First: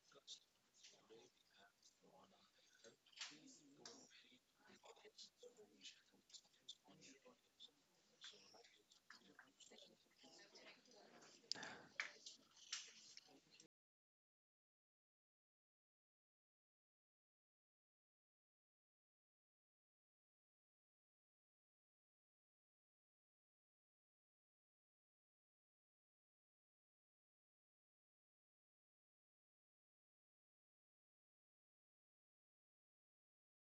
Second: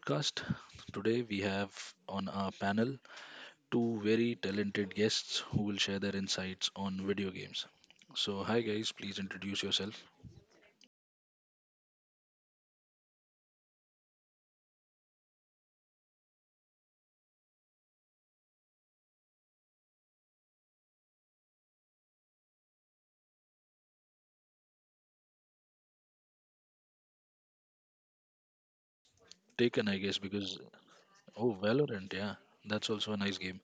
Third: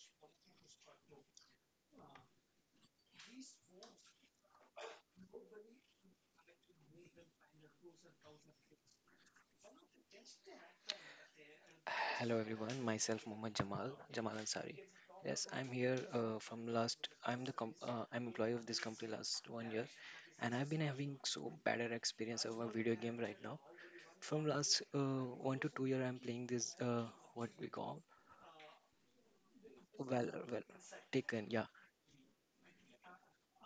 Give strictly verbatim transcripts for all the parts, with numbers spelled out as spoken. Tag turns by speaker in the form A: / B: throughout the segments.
A: podcast. Today, we have on our panel two very talented guests who will share their insights on video games. So, hi guys, please introduce yourself.
B: Hello everyone, myself Mohammed Jamal Jamal Ansari. Yes, I'm here uh, from last. I'm the com- uh, I'm employee of this company last one year, and I've been having so better experience of a video game right now. From last uh, one to two year, I'm playing this uh, what we call
A: Taken, I guess,
B: well
A: because
B: well taken.
A: oh,
B: Yeah,
A: Valorant, yeah, that's also a nice game.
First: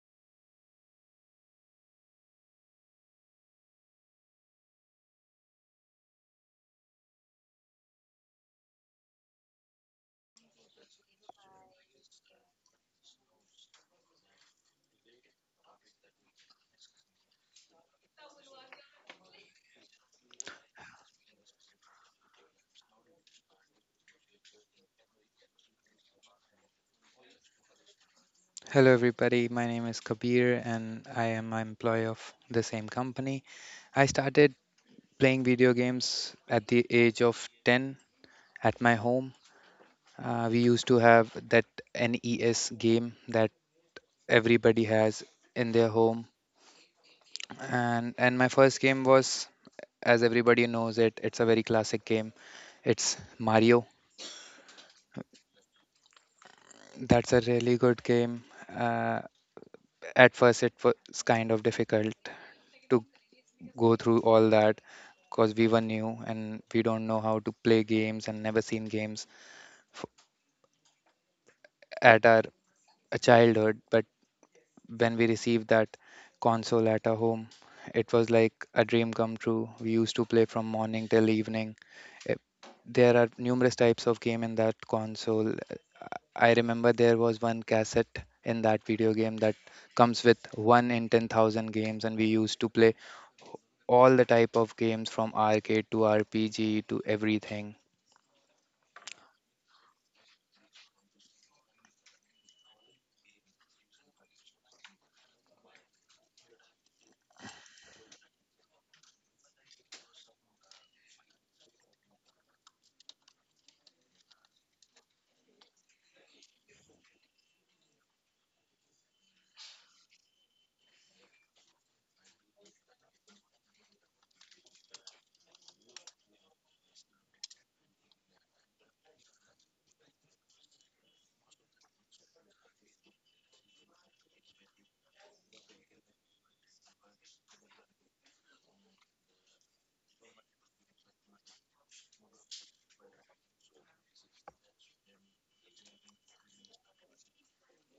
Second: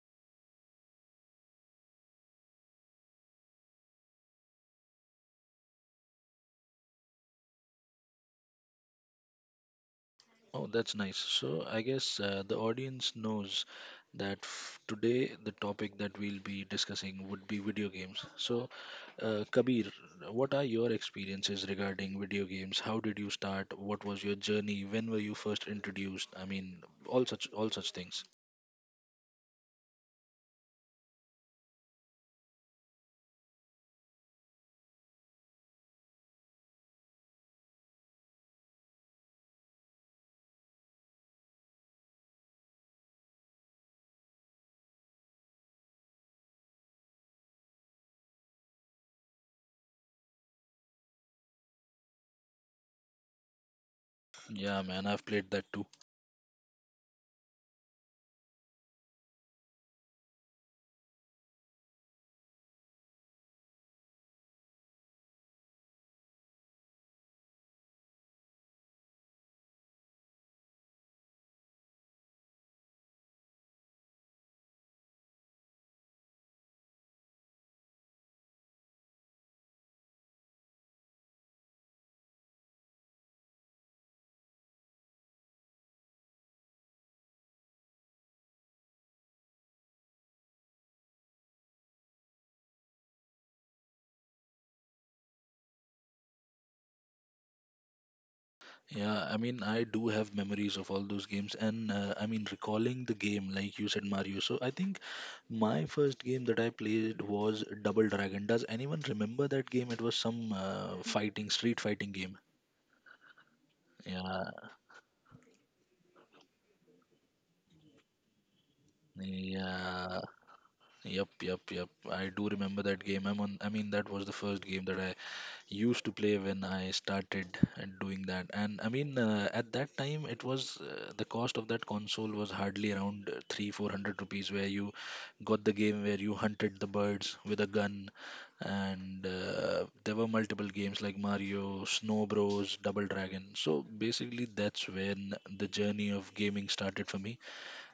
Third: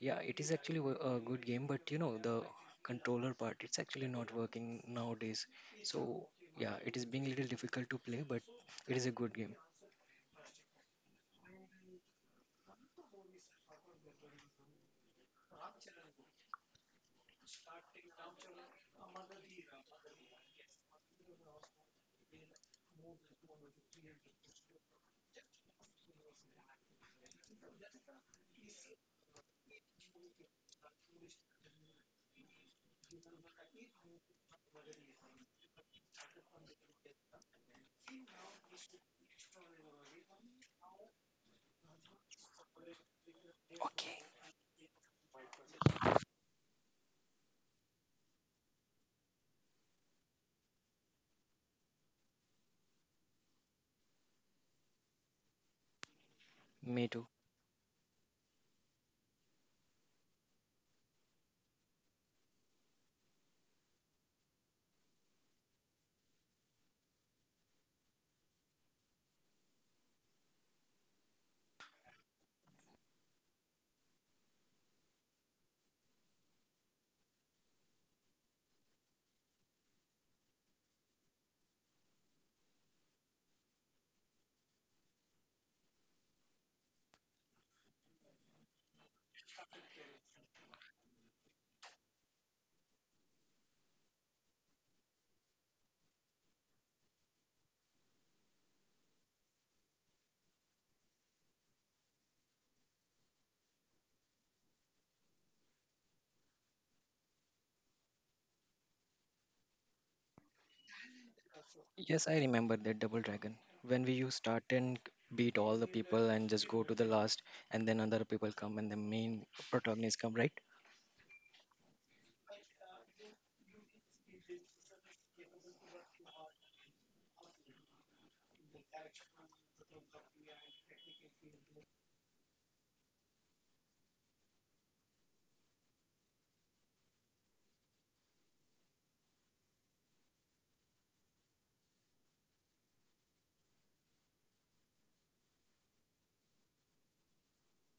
B: yeah, it is actually wo- a good game, but you know the controller part, it's actually not working nowadays. So yeah, it is being little difficult to play, but it is a good game.
A: Oh, that's nice. So I guess uh, the audience knows that f- today the topic that we'll be discussing would be video games. So, uh, Kabir, what are your experiences regarding video games? How did you start? What was your journey? When were you first introduced? I mean, all such all such things.
C: Hello, everybody. My name is Kabir, and I am an employee of the same company. I started playing video games at the age of ten at my home. Uh, we used to have that N E S game that
B: Okay.
C: everybody has in their home, and and my first game was, as everybody knows it, it's a very classic game. It's Mario.
A: Yeah, man, I've played that too.
B: Me too.
C: That's a really good game. Uh, at first, it was kind of difficult to go through all that because we were new and we don't know how to play games and never seen games f- at our a childhood. But when we received that console at our home, it was like a dream come true. We used to play from morning till evening. Eh, There are numerous types of game in that console. Eh, I remember there was one cassette in that video game that comes with one in ten thousand games, and we used to play all the type of games from arcade to R P G to everything.
A: Yeah, I mean, I do have memories of all those games, and uh, I mean, recalling the game, like you said, Mario. So I think my first game that I played was Double Dragon. Does anyone remember that game? It was some uh, fighting, street fighting
B: Yes, I
A: game.
B: remember that Double Dragon. When we used start
A: Yeah,
B: and beat all the people and just go to the last, and then other people come and the main protagonist
A: yeah,
B: come, right?
A: yep, yep, yep. I do remember that game. I'm on, I mean, that was the first game that I used to play when I started and doing that. And I mean, uh, at that time, it was uh, the cost of that console was hardly around uh, three, four hundred rupees, where you got the game where you hunted the birds with a gun, and uh, there were multiple games like Mario, Snow Bros, Double Dragon. So basically, that's when the journey of gaming started for me,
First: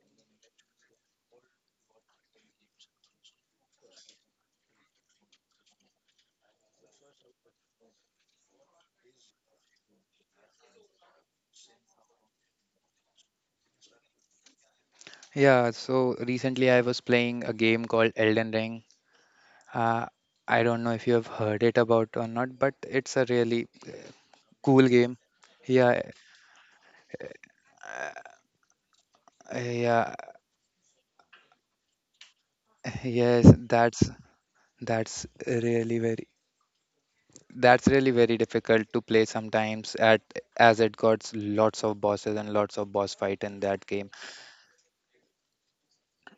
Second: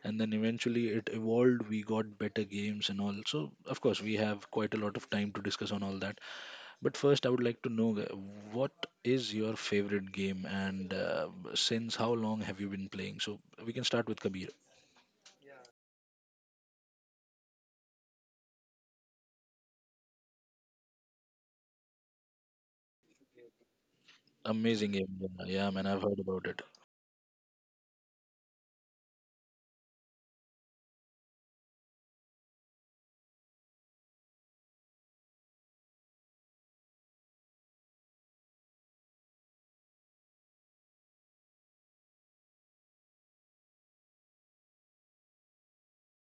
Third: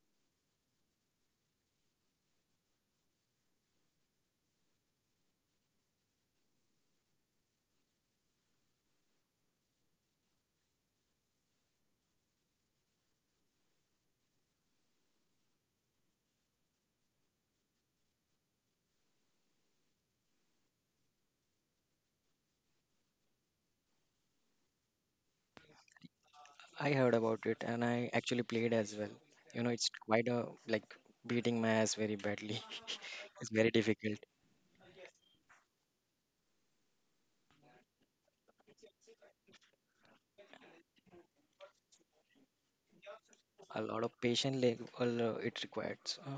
A: and then eventually it evolved. We got better games and all. So of course, we have quite a lot of time to discuss on all that. But first, I would like to know uh, what is your favorite game and uh, since how long have you been playing? So we can start with Kabir.
C: Yeah, so recently I was playing a game called Elden Ring. Uh, I don't know if you have heard it about or not, but it's a really cool
A: Amazing game.
C: game.
A: Yeah, yeah, man,
C: Yeah,
A: I've heard about it.
B: I heard about it and I actually played as well. You know, it's
C: yeah,
B: quite a like beating my ass very badly.
C: yes,
B: It's very
C: that's
B: difficult.
C: that's really very that's really very difficult to play sometimes at as it got lots of bosses and lots of boss fight in
B: A
C: that
B: lot
C: game.
B: of patience like, uh, it requires. Uh,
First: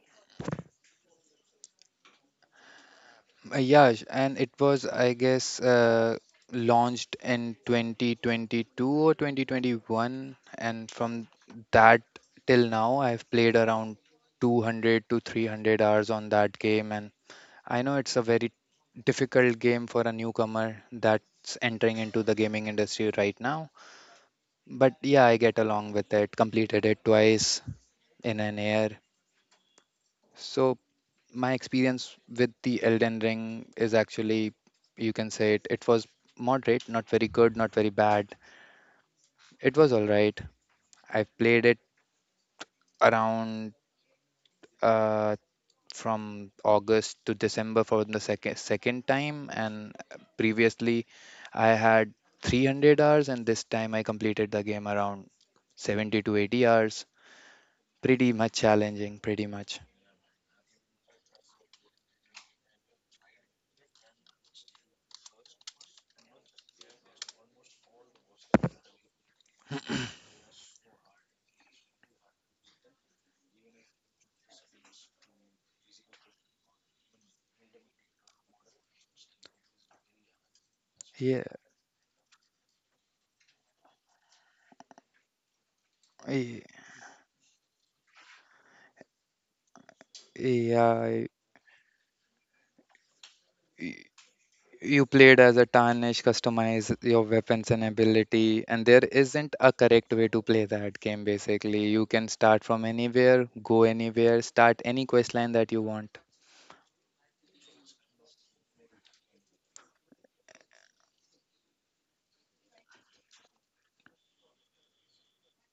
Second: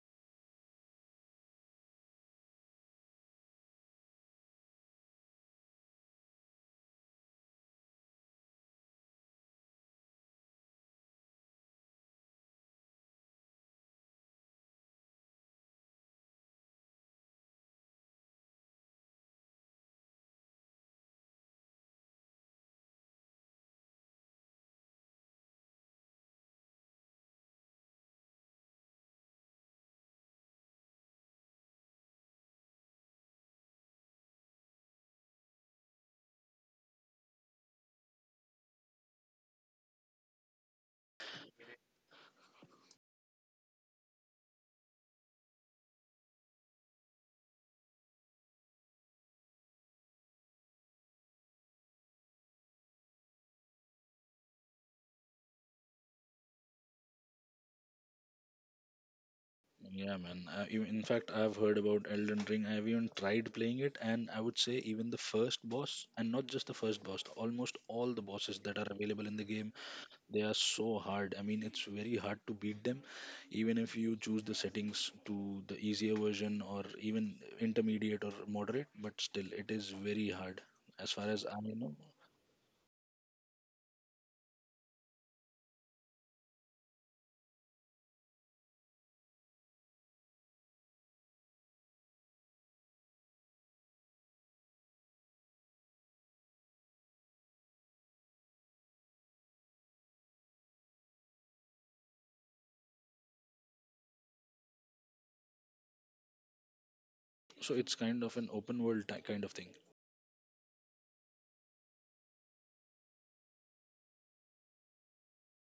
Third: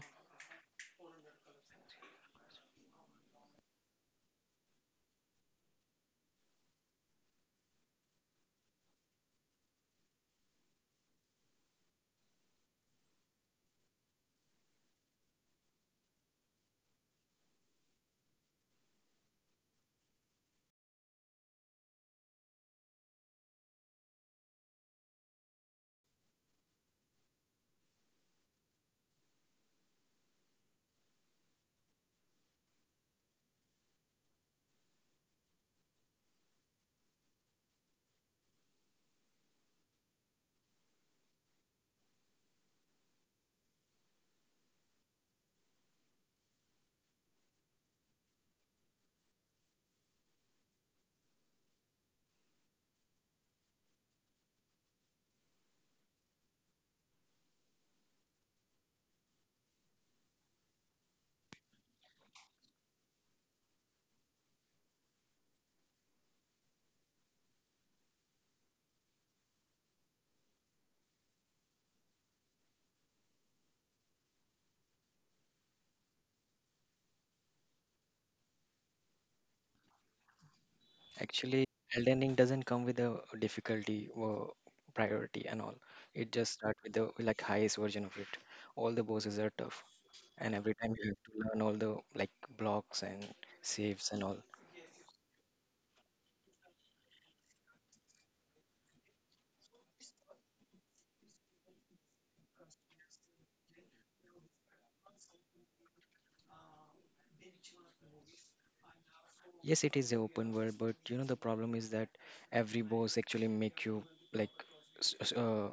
C: Uh, Yeah, sh- and it was, I guess, uh, launched in twenty twenty-two or twenty twenty-one. And from that till now, I've played around two hundred to three hundred hours on that game. And I know it's a very difficult game for a newcomer that's entering into the gaming industry right now. But yeah, I get along with it, completed it twice in an year. So my experience with the Elden Ring is actually, you can say it, it was moderate, not very good, not very bad. It was all right. I played it around uh, from August to December for the second second time, and previously I had three hundred hours, and this time I completed the game around seventy to eighty hours. Pretty much challenging, pretty much.
A: Yeah, man. Uh, even- in fact, I've heard about Elden Ring. I've even tried playing it, and I would say even the first boss, and not just the first boss, almost all the bosses that are available in the game. They are so hard. I mean, it's very hard to beat them, even if you choose the settings to the easier version or even intermediate or moderate, but still, it is very hard as far
C: Yeah,
A: as I
B: Actually,
A: know.
B: Elden Ring doesn't come with a difficulty or priority and all. It just
C: y-
B: starts with the like highest version of it. All the bosses are tough. And every time you have
C: yeah.
B: to learn all the like blocks and saves and all.
C: You played as a Tarnish, customize your weapons and ability, and there isn't a correct way to play that game basically. You can start from anywhere, go anywhere, start any quest line that you want.
A: So it's kind of an open world ti- kind of thing.
B: Yes, it is a open world, but you know the problem is that every boss actually make you like s- s- uh,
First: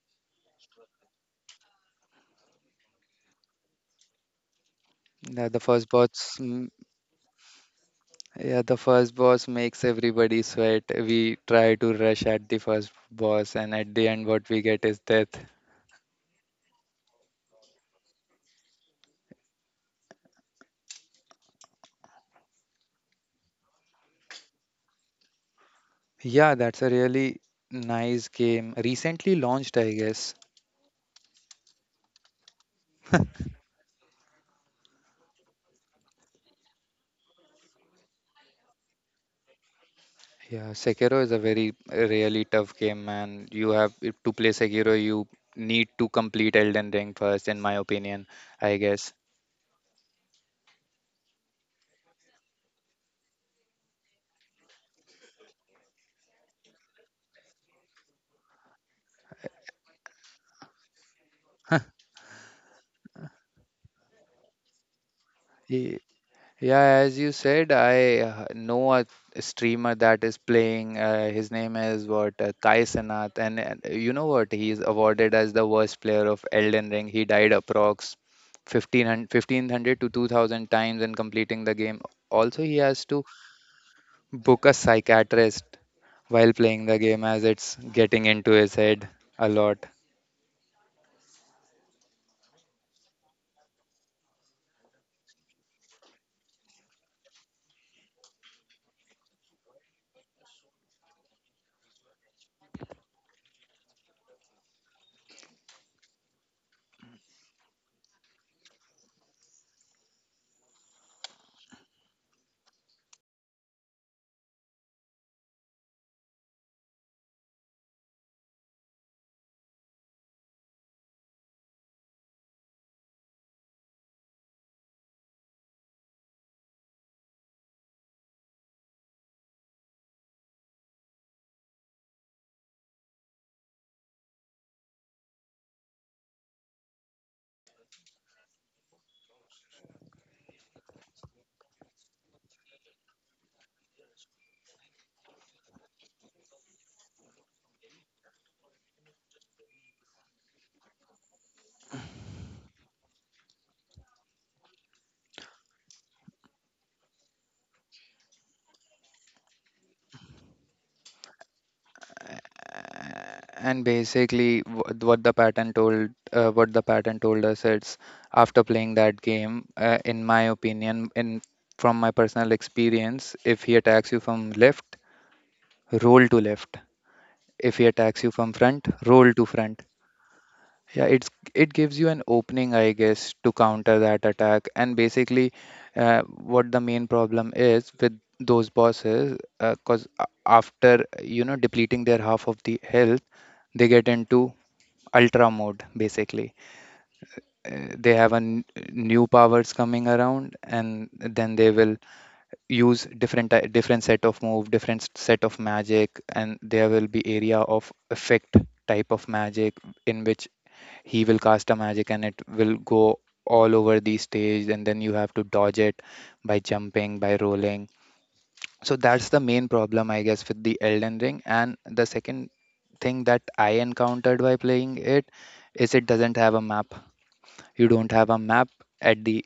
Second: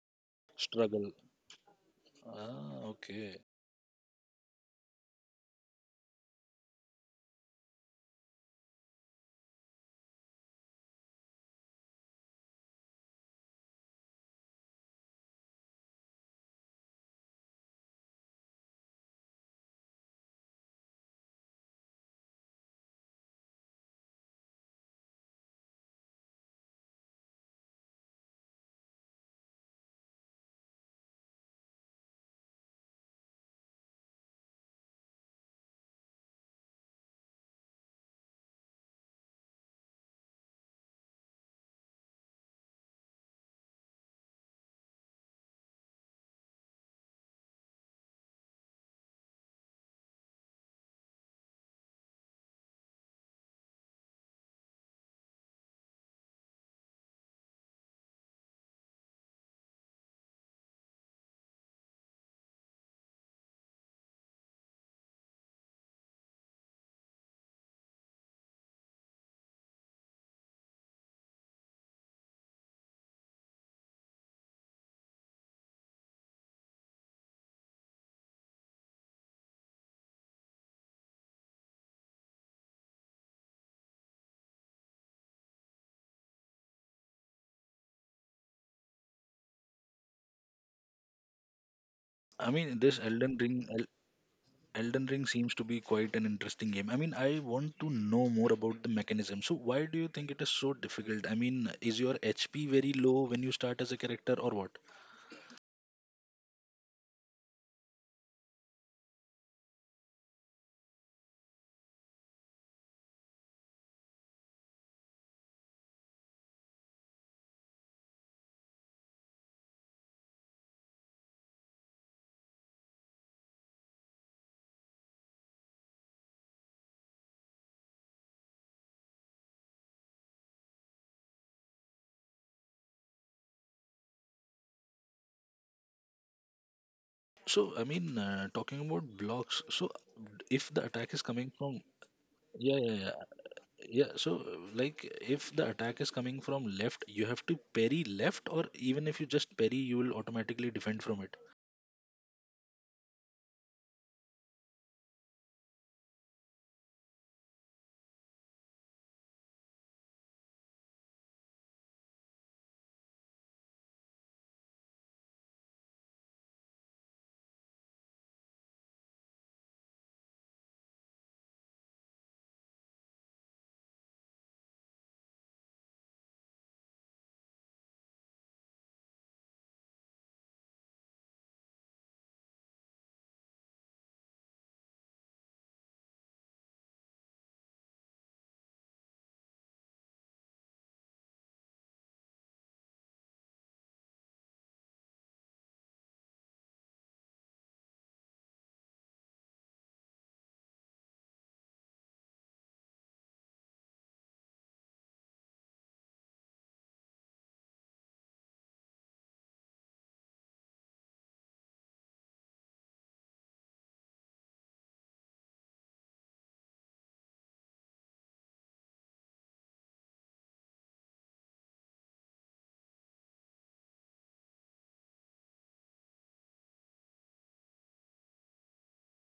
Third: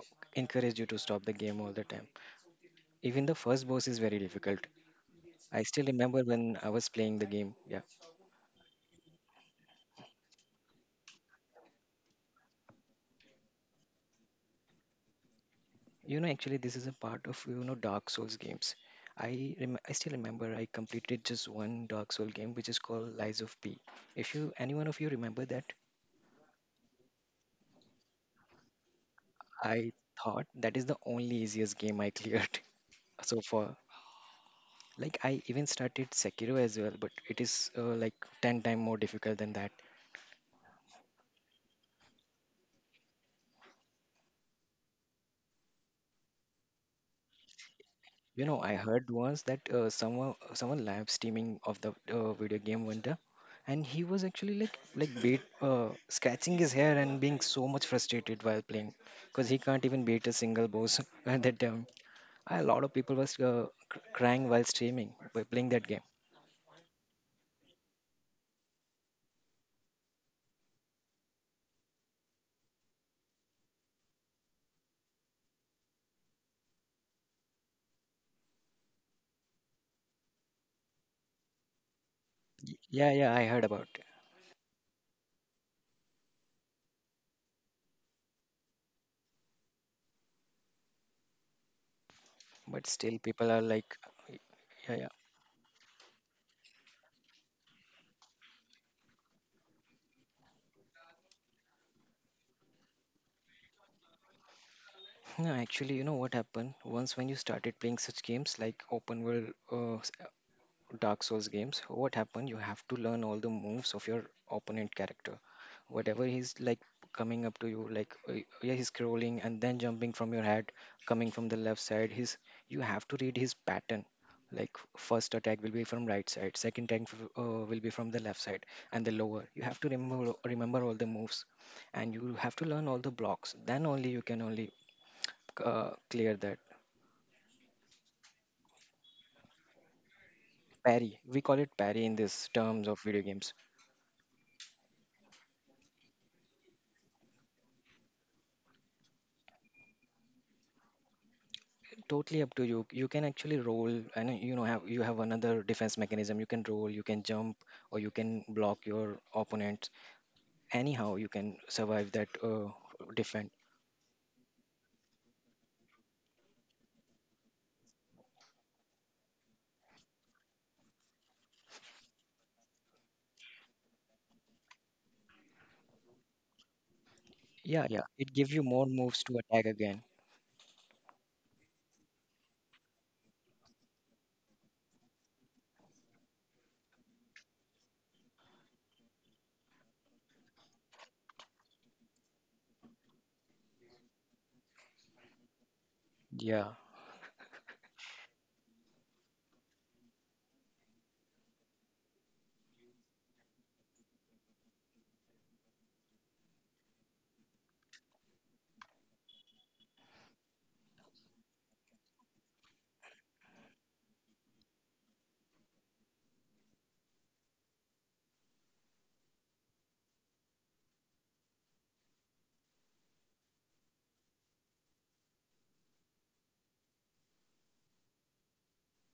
B: encourage you to
A: Struggle.
B: stop the game all the time.
A: Ah,
B: Even the
A: okay.
B: first boss is very difficult.
C: Yeah, the
B: I still
C: first
B: remember
C: boss,
B: when I
C: mm,
B: was playing the game. Yeah,
C: yeah, the first boss makes everybody sweat. We try to rush at the first boss, and at the end, what we get is death.
B: you know, actually this is a part of, you know Dark Souls games. I rem- i still remember I completed just one Dark Soul game which is called Lies of P. if you Any one of you remember that?
C: Yeah, that's a really nice game. Recently launched,
B: I
C: I guess.
B: thought that is the only easiest game I cleared so far. Like, I even started Sekiro as well, but it is uh, like ten times more difficult than that.
C: Yeah, Sekiro is a very uh, really tough game, and you have if to play Sekiro, you need to complete Elden Ring first, in my opinion,
B: You know, I
C: I
B: heard
C: guess.
B: once that uh, someone someone live streaming of the uh, video game one day, and he was actually like like beat uh, scratching his hair and being so much frustrated while playing because he can't even beat a single boss at that time. A lot of people was uh, cr- crying while streaming by playing that
C: Ye-
B: game.
C: Yeah, as you said, I uh, know a streamer that is playing. Uh, his name is what uh, Kai Sanath, and uh, you know what? He is awarded as the worst player of Elden Ring. He died approx fifteen hundred, fifteen hundred to two thousand times in completing the game. Also,
B: Y-
C: he has
B: Yeah,
C: to
B: yeah, I heard about.
C: book a psychiatrist while playing the game as it's getting into his head a lot.
A: I mean,
B: But
A: this
B: still
A: Elden
B: people
A: Ring,
B: are
A: El-
B: like
A: Elden
B: yeah, yeah.
A: Ring seems to be quite an interesting game. I mean, I want to know more about the mechanism. So, why do you think it is so difficult? I mean, is your H P very low when you start as a character, or what?
B: No, actually, you know what happened once when you started playing such games like open world uh, Dark Souls games. What happened? You have to learn all the moves of your opponent character. Whatever he's like coming up to you, like uh, yeah, he's scrolling and then jumping from your head, coming from the left side. His, you have to read his pattern. Like, first attack will be from right side, second attack f- uh, will be from the left side, and the lower. You have to remember remember all the moves, and you have to learn all the blocks. Then only you can only uh, clear that
A: So I mean, uh, talking about blocks. So if the attack is coming
B: parry. We
A: from,
B: call it parry in
A: yeah,
B: this
A: yeah, yeah,
B: terms of video games.
A: yeah. So like, if the attack is coming from left, you have to parry left, or even if you just parry, you will automatically defend from it.
B: Totally up to you you can actually roll, and you know, have you have another defense mechanism. You can roll, you can jump, or you can block your opponent. Anyhow, you can survive that, uh,
C: A-
B: defend.
C: And basically, wh- what the pattern told, uh, what the pattern told us, it's after playing that game, uh, in my opinion, in from my personal experience, if he attacks you from left, roll to left. If he
B: Yeah,
C: attacks you
B: yeah,
C: from
B: it gives
C: front,
B: you more
C: roll to
B: moves to
C: front.
B: attack again.
C: Yeah, it's it gives you an opening, I guess, to counter that attack. And basically, uh, what the main problem is with those bosses, because after you know depleting their half of the health, they get into ultra mode. Basically,
B: Yeah.
C: uh, they have a n- new powers coming around, and then they will use different ty- different set of move, different s- set of magic, and there will be area of effect type of magic in which he will cast a magic and it will go all over the stage, and then you have to dodge it by jumping, by rolling. So that's the main problem, I guess, with the Elden Ring. And the second thing that I encountered by playing it is it doesn't have a map. You don't have a map at the,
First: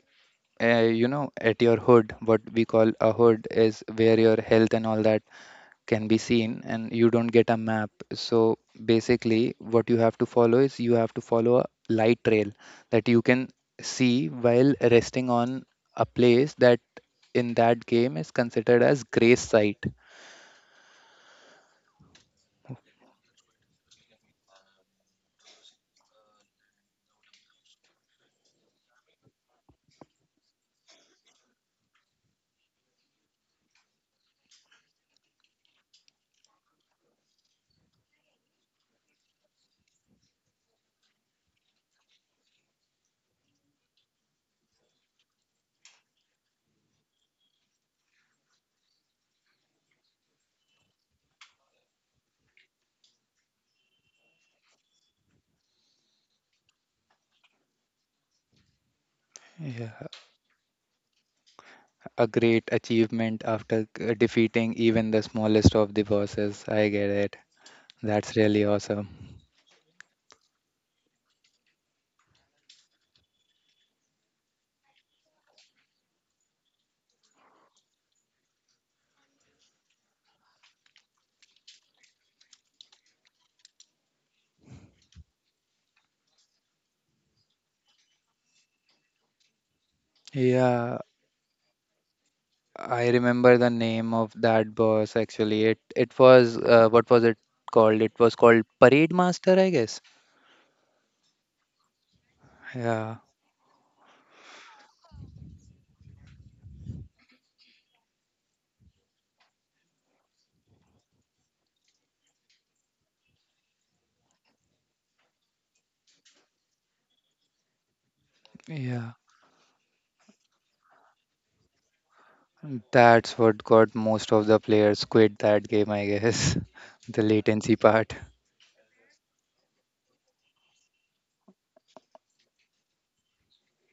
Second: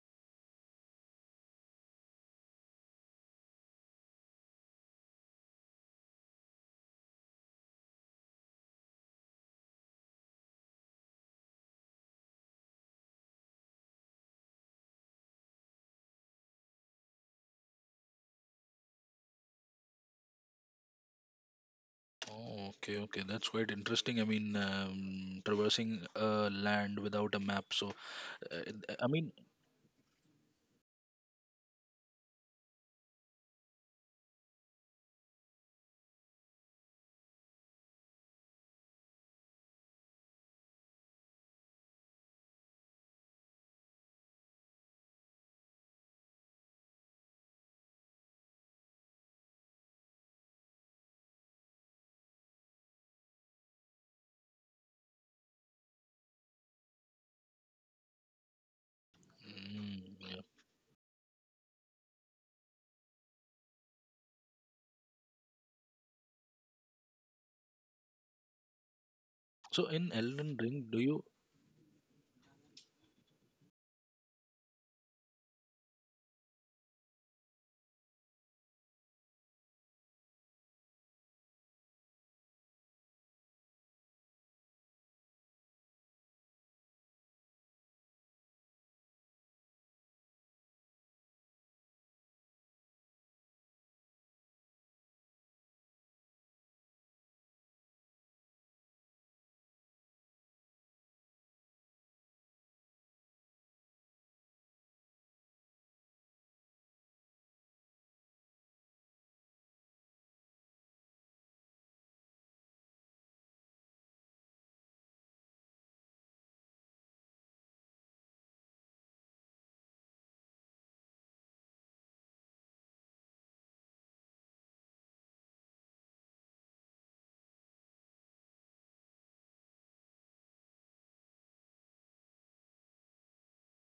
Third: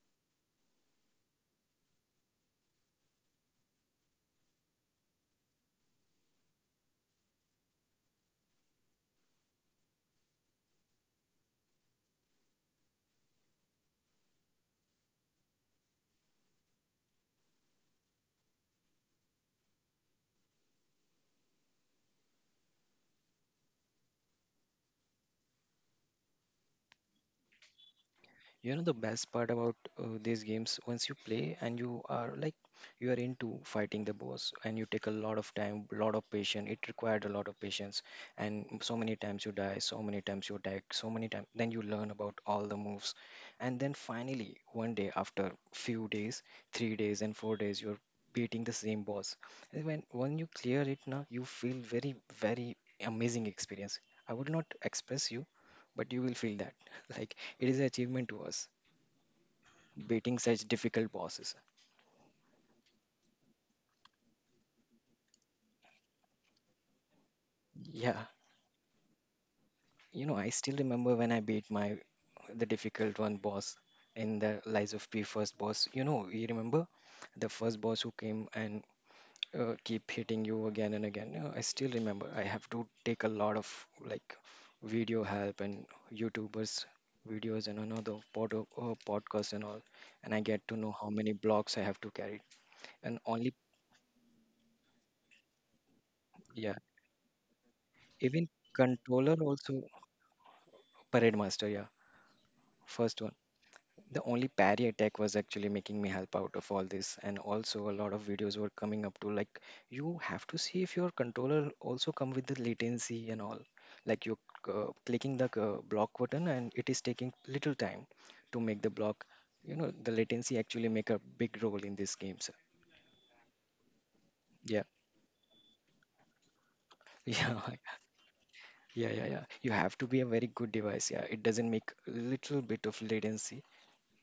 C: uh, you know at your hood. What we call a hood is where your health and all that can be seen, and you don't get a map. So basically, what you have to follow is you have to follow a light trail that you can see while resting on a place that in that game is considered as grace site.
A: Oh, okay, okay, that's quite interesting. I mean, um, traversing uh, land without a map. So, uh,
B: You know the
A: I
B: best
A: mean,
B: part about uh, these games? Once you play and you are like, you are into fighting the boss and you take a lot of time, lot of patience. It required a lot of patience, and so many times you die, so many times you attack, so many times then you learn about all the moves. And then finally one day after few days, three days and four days, you're beating the same boss. And when when you clear it now, you feel very, very amazing experience. I would not express you, but you will feel that. Like, it is an achievement to us,
C: Yeah,
A: mm,
B: beating such difficult bosses.
C: a great achievement after uh, defeating even the smallest of the bosses, I get it.
B: Yeah,
C: That's really awesome.
A: so in
B: you know, I
A: Elden
B: still
A: Ring, do
B: remember
A: you?
B: when I beat my the difficult one boss in the Lies of P first boss. You know, you remember the first boss who came and uh, keep hitting you again and again. Uh, I still remember. I have to take a lot of like video help and YouTubers videos and another pod- uh, podcast and all, and I get to know
C: Yeah,
B: how many blocks I have to carry.
C: I
B: And only
C: remember the name of that boss actually. It it was
B: yeah,
C: uh, what was it called? It was
B: even
C: called Parade
B: controller
C: Master, I
B: also
C: guess.
B: parade master. Yeah.
C: Yeah,
B: First one, the only parry attack was actually making me help out of all this, and also a lot of videos were coming up to like, you have to see if your controller also come with the latency and all. Like, you're uh, clicking the uh, block button and it is taking little time to make the
C: yeah.
B: block. You know the latency actually make a big role in these games.
C: That's what got most of the
B: Yeah,
C: players quit that game, I guess. The
B: yeah,
C: latency part.
B: yeah, yeah, yeah. You have to be a very good device. Yeah, it doesn't make little bit of latency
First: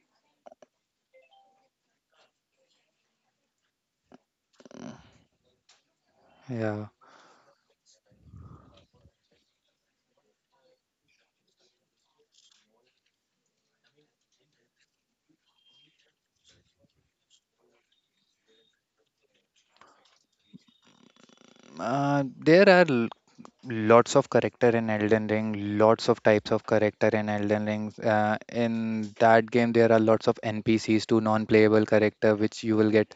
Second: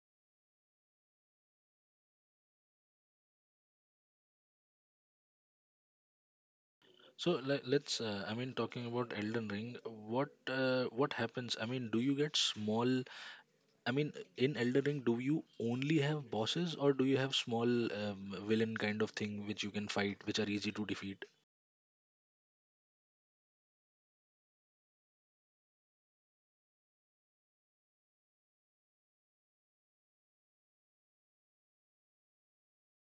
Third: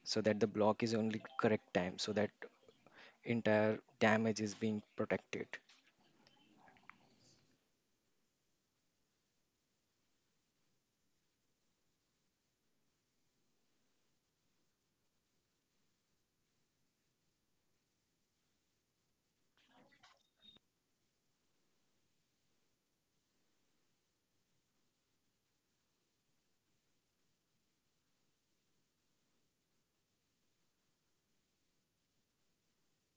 B: so that the block is only correct time so that entire damage is being protected.
C: Yeah.
A: So let, let's. Uh, I mean, talking about Elden Ring, what uh, what happens? I mean, do you get small? I mean, in Elden Ring, do you only have bosses or do you have small um, villain kind of thing which you can fight, which are easy to defeat?
C: Uh, there are l- lots of character in Elden Ring, lots of types of character in Elden Ring. Uh, in that game, there are lots of N P Cs to non-playable character, which you will get